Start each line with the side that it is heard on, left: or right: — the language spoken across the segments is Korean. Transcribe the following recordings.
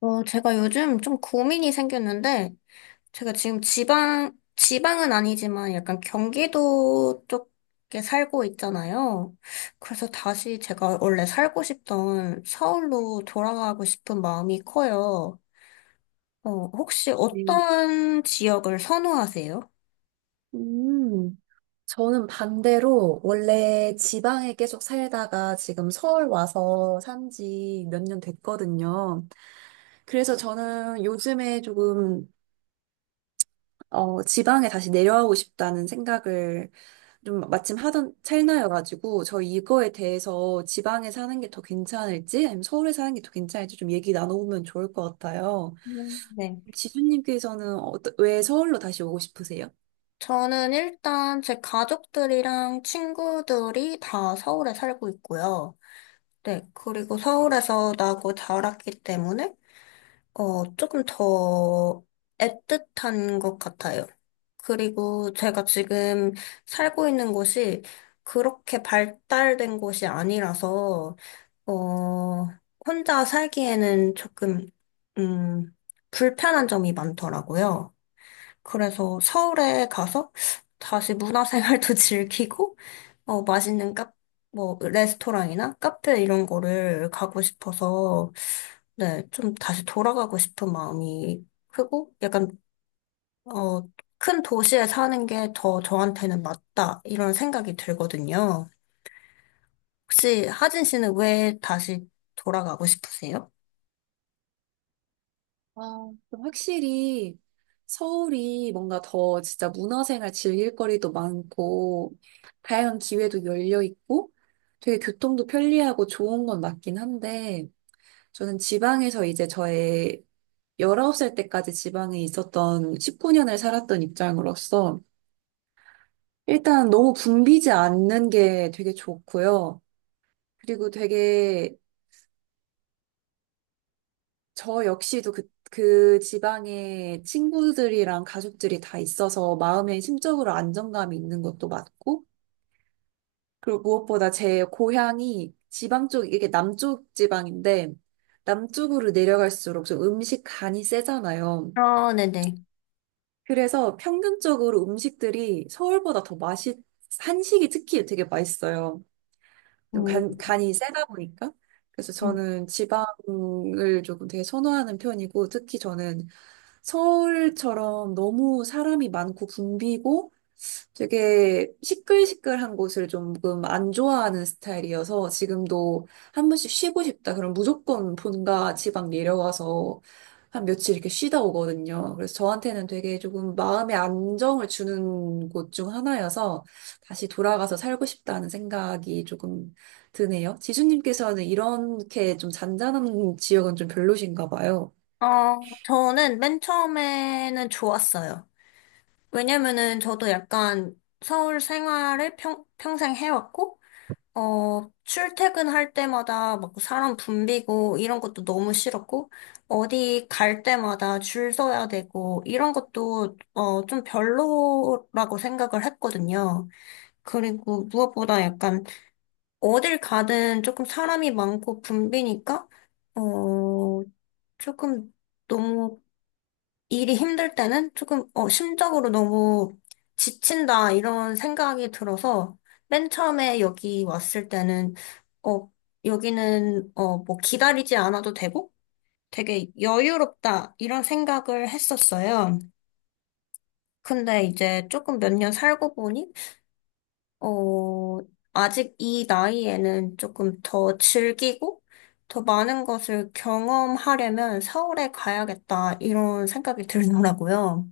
left: 제가 요즘 좀 고민이 생겼는데, 제가 지금 지방은 아니지만 약간 경기도 쪽에 살고 있잖아요. 그래서 다시 제가 원래 살고 싶던 서울로 돌아가고 싶은 마음이 커요. 혹시
right: 네.
left: 어떤 지역을 선호하세요?
right: 음, 저는 반대로 원래 지방에 계속 살다가 지금 서울 와서 산지 몇 년 됐거든요. 그래서 저는 요즘에 조금 지방에 다시 내려가고 싶다는 생각을 좀 마침 하던 찰나여가지고, 저 이거에 대해서 지방에 사는 게 더 괜찮을지 아니면 서울에 사는 게 더 괜찮을지 좀 얘기 나눠보면 좋을 것 같아요.
left: 네.
right: 지수님께서는 왜 서울로 다시 오고 싶으세요?
left: 저는 일단 제 가족들이랑 친구들이 다 서울에 살고 있고요. 네, 그리고 서울에서 나고 자랐기 때문에 조금 더 애틋한 것 같아요. 그리고 제가 지금 살고 있는 곳이 그렇게 발달된 곳이 아니라서, 어, 혼자 살기에는 조금, 음, 불편한 점이 많더라고요. 그래서 서울에 가서 다시 문화생활도 즐기고, 맛있는 뭐, 레스토랑이나 카페 이런 거를 가고 싶어서, 네, 좀 다시 돌아가고 싶은 마음이 크고, 약간, 어, 큰 도시에 사는 게 더 저한테는 맞다, 이런 생각이 들거든요. 혹시 하진 씨는 왜 다시 돌아가고 싶으세요?
right: 아, 그럼 확실히 서울이 뭔가 더 진짜 문화생활 즐길 거리도 많고, 다양한 기회도 열려 있고, 되게 교통도 편리하고 좋은 건 맞긴 한데, 저는 지방에서 이제 저의 19살 때까지 지방에 있었던 19년을 살았던 입장으로서, 일단 너무 붐비지 않는 게 되게 좋고요. 그리고 되게 저 역시도 그 지방에 친구들이랑 가족들이 다 있어서 마음에, 심적으로 안정감이 있는 것도 맞고, 그리고 무엇보다 제 고향이 지방 쪽, 이게 남쪽 지방인데, 남쪽으로 내려갈수록 좀 음식 간이 세잖아요.
left: 아, 네네.
right: 그래서 평균적으로 음식들이 서울보다 더 한식이 특히 되게 맛있어요. 좀
left: 음,
right: 간이 세다 보니까. 그래서
left: 음.
right: 저는 지방을 조금 되게 선호하는 편이고, 특히 저는 서울처럼 너무 사람이 많고 붐비고, 되게 시끌시끌한 곳을 조금 안 좋아하는 스타일이어서, 지금도 한 번씩 쉬고 싶다, 그럼 무조건 본가 지방 내려와서 한 며칠 이렇게 쉬다 오거든요. 그래서 저한테는 되게 조금 마음의 안정을 주는 곳 중 하나여서 다시 돌아가서 살고 싶다는 생각이 조금 드네요. 지수님께서는 이렇게 좀 잔잔한 지역은 좀 별로신가 봐요.
left: 저는 맨 처음에는 좋았어요. 왜냐면은 저도 약간 서울 생활을 평생 해왔고, 출퇴근할 때마다 막 사람 붐비고 이런 것도 너무 싫었고, 어디 갈 때마다 줄 서야 되고, 이런 것도, 좀 별로라고 생각을 했거든요. 그리고 무엇보다 약간 어딜 가든 조금 사람이 많고 붐비니까, 어, 조금 너무 일이 힘들 때는 조금, 심적으로 너무 지친다, 이런 생각이 들어서, 맨 처음에 여기 왔을 때는, 어, 여기는, 뭐 기다리지 않아도 되고, 되게 여유롭다, 이런 생각을 했었어요. 근데 이제 조금 몇 년 살고 보니, 어, 아직 이 나이에는 조금 더 즐기고, 더 많은 것을 경험하려면 서울에 가야겠다, 이런 생각이 들더라고요.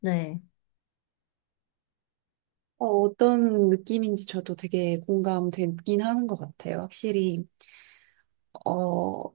left: 네.
right: 어떤 느낌인지 저도 되게 공감되긴 하는 것 같아요. 확실히, 어,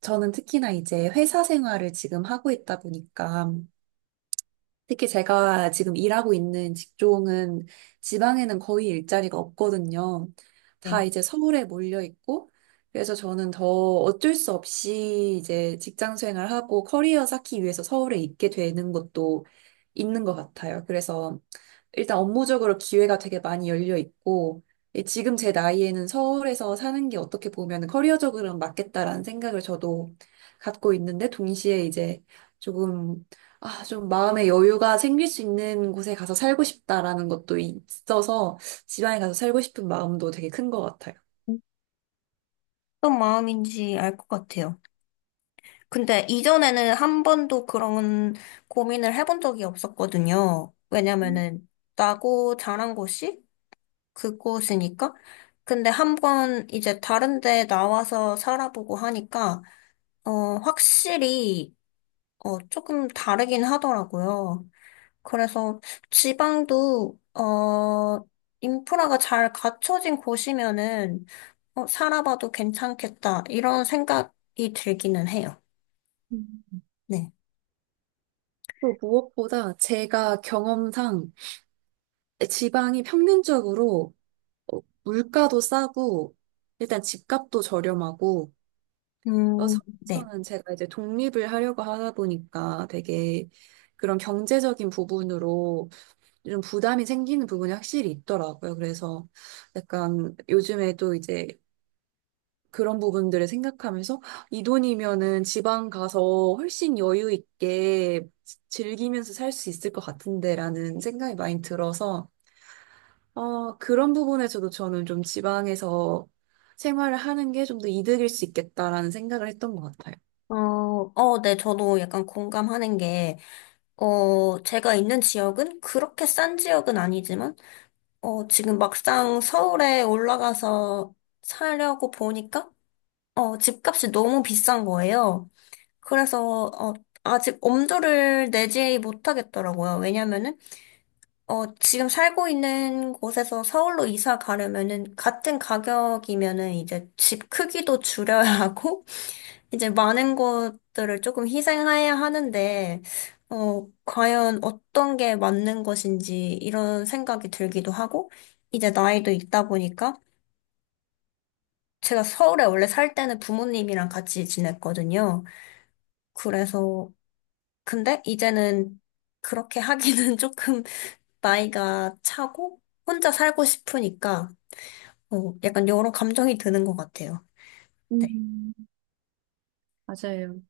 right: 저는 특히나 이제 회사 생활을 지금 하고 있다 보니까, 특히 제가 지금 일하고 있는 직종은 지방에는 거의 일자리가 없거든요. 다 이제 서울에 몰려 있고, 그래서 저는 더 어쩔 수 없이 이제 직장 생활하고 커리어 쌓기 위해서 서울에 있게 되는 것도 있는 것 같아요. 그래서 일단 업무적으로 기회가 되게 많이 열려 있고, 예, 지금 제 나이에는 서울에서 사는 게 어떻게 보면 커리어적으로는 맞겠다라는 생각을 저도 갖고 있는데, 동시에 이제 조금, 좀 마음의 여유가 생길 수 있는 곳에 가서 살고 싶다라는 것도 있어서 지방에 가서 살고 싶은 마음도 되게 큰 것 같아요.
left: 어떤 마음인지 알 것 같아요. 근데 이전에는 한 번도 그런 고민을 해본 적이 없었거든요. 왜냐면은 나고 자란 곳이 그곳이니까. 근데 한 번 이제 다른 데 나와서 살아보고 하니까 확실히 조금 다르긴 하더라고요. 그래서 지방도 인프라가 잘 갖춰진 곳이면은 살아봐도 괜찮겠다 이런 생각이 들기는 해요.
right: 음.
left: 네.
right: 또 무엇보다 제가 경험상 지방이 평균적으로 물가도 싸고 일단 집값도 저렴하고,
left: 네.
right: 서울에서는 제가 이제 독립을 하려고 하다 보니까 되게 그런 경제적인 부분으로 좀 부담이 생기는 부분이 확실히 있더라고요. 그래서 약간 요즘에도 이제 그런 부분들을 생각하면서, 이 돈이면은 지방 가서 훨씬 여유 있게 즐기면서 살 수 있을 것 같은데라는 생각이 많이 들어서, 그런 부분에서도 저는 좀 지방에서 생활을 하는 게 좀 더 이득일 수 있겠다라는 생각을 했던 것 같아요.
left: 네, 저도 약간 공감하는 게, 제가 있는 지역은 그렇게 싼 지역은 아니지만, 지금 막상 서울에 올라가서 살려고 보니까, 집값이 너무 비싼 거예요. 그래서 아직 엄두를 내지 못하겠더라고요. 왜냐면은 지금 살고 있는 곳에서 서울로 이사 가려면은 같은 가격이면은 이제 집 크기도 줄여야 하고 이제 많은 것들을 조금 희생해야 하는데 과연 어떤 게 맞는 것인지 이런 생각이 들기도 하고 이제 나이도 있다 보니까 제가 서울에 원래 살 때는 부모님이랑 같이 지냈거든요. 그래서 근데 이제는 그렇게 하기는 조금 나이가 차고 혼자 살고 싶으니까 약간 여러 감정이 드는 것 같아요. 네.
right: 음, 맞아요.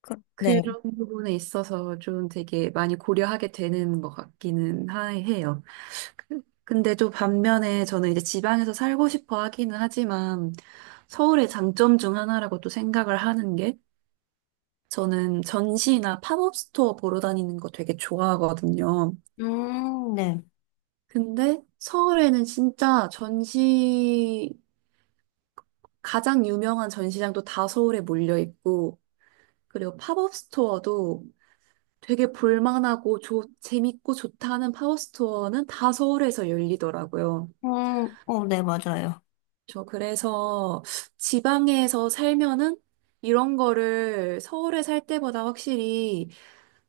left: 네.
right: 그런 부분에 있어서 좀 되게 많이 고려하게 되는 것 같기는 해요. 근데 또 반면에 저는 이제 지방에서 살고 싶어 하기는 하지만, 서울의 장점 중 하나라고 또 생각을 하는 게, 저는 전시나 팝업 스토어 보러 다니는 거 되게 좋아하거든요.
left: 네.
right: 근데 서울에는 진짜 전시, 가장 유명한 전시장도 다 서울에 몰려 있고, 그리고 팝업 스토어도 되게 볼만하고 재밌고 좋다는 파워스토어는 다 서울에서 열리더라고요.
left: 네, 맞아요.
right: 저 그래서 지방에서 살면은 이런 거를 서울에 살 때보다 확실히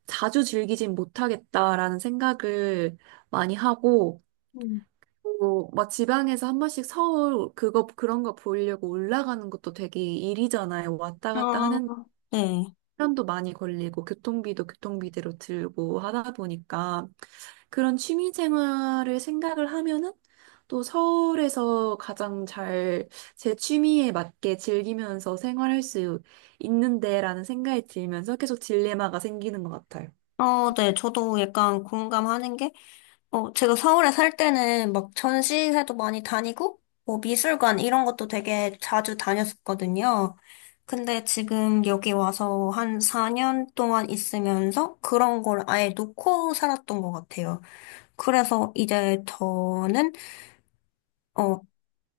right: 자주 즐기진 못하겠다라는 생각을 많이 하고,
left: 음.
right: 또 막 지방에서 한 번씩 서울 그거 그런 거 보려고 올라가는 것도 되게 일이잖아요. 왔다 갔다
left: 아,
right: 하는
left: 네.
right: 시간도 많이 걸리고 교통비도 교통비대로 들고 하다 보니까 그런 취미 생활을 생각을 하면은, 또 서울에서 가장 잘 제 취미에 맞게 즐기면서 생활할 수 있는데라는 생각이 들면서 계속 딜레마가 생기는 것 같아요.
left: 네. 저도 약간 공감하는 게 제가 서울에 살 때는 막 전시회도 많이 다니고, 뭐 미술관 이런 것도 되게 자주 다녔었거든요. 근데 지금 여기 와서 한 4년 동안 있으면서 그런 걸 아예 놓고 살았던 것 같아요. 그래서 이제 저는, 어,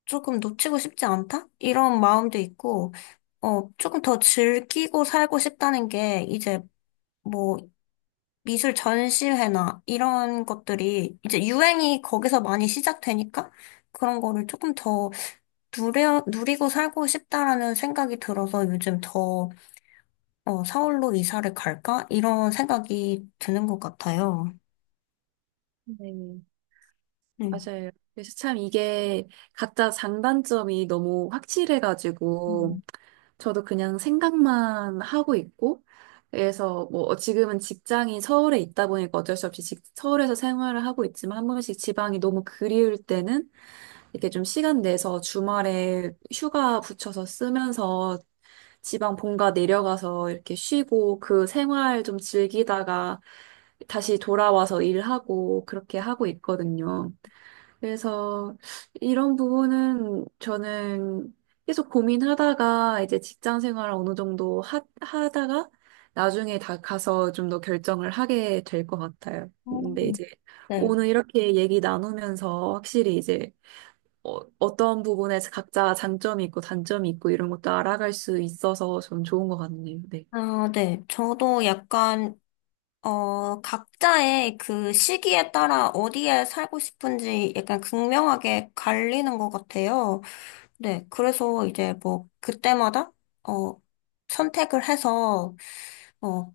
left: 조금 놓치고 싶지 않다? 이런 마음도 있고, 조금 더 즐기고 살고 싶다는 게 이제 뭐 미술 전시회나 이런 것들이 이제 유행이 거기서 많이 시작되니까 그런 거를 조금 더 누리고 살고 싶다라는 생각이 들어서 요즘 더 서울로 이사를 갈까? 이런 생각이 드는 것 같아요.
right: 네.
left: 네.
right: 맞아요. 그래서 참 이게 각자 장단점이 너무
left: 음.
right: 확실해가지고 저도 그냥 생각만 하고 있고, 그래서 뭐 지금은 직장이 서울에 있다 보니까 어쩔 수 없이 서울에서 생활을 하고 있지만, 한 번씩 지방이 너무 그리울 때는 이렇게 좀 시간 내서 주말에 휴가 붙여서 쓰면서 지방 본가 내려가서 이렇게 쉬고 그 생활 좀 즐기다가 다시 돌아와서 일하고 그렇게 하고 있거든요. 그래서 이런 부분은 저는 계속 고민하다가 이제 직장 생활을 어느 정도 하다가 나중에 다 가서 좀 더 결정을 하게 될 것 같아요.
left: 어,
right: 근데 이제
left: 네.
right: 오늘 이렇게 얘기 나누면서 확실히 이제 어떤 부분에서 각자 장점이 있고 단점이 있고 이런 것도 알아갈 수 있어서 좀 좋은 것 같네요. 네.
left: 아, 네. 저도 약간, 각자의 그 시기에 따라 어디에 살고 싶은지 약간 극명하게 갈리는 것 같아요. 네, 그래서 이제 뭐 그때마다 어 선택을 해서 어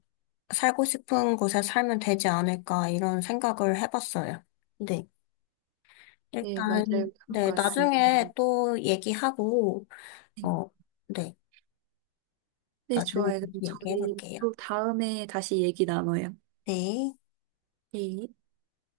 left: 살고 싶은 곳에 살면 되지 않을까 이런 생각을 해봤어요. 네,
right: 네, 맞아요.
left: 일단
right: 그런
left: 네
right: 것 같습니다.
left: 나중에 또 얘기하고 어 네
right: 네,
left: 나중에
right: 좋아요.
left: 다시
right: 그럼 저희
left: 얘기해볼게요.
right: 또 다음에 다시 얘기 나눠요.
left: 네.
right: 네.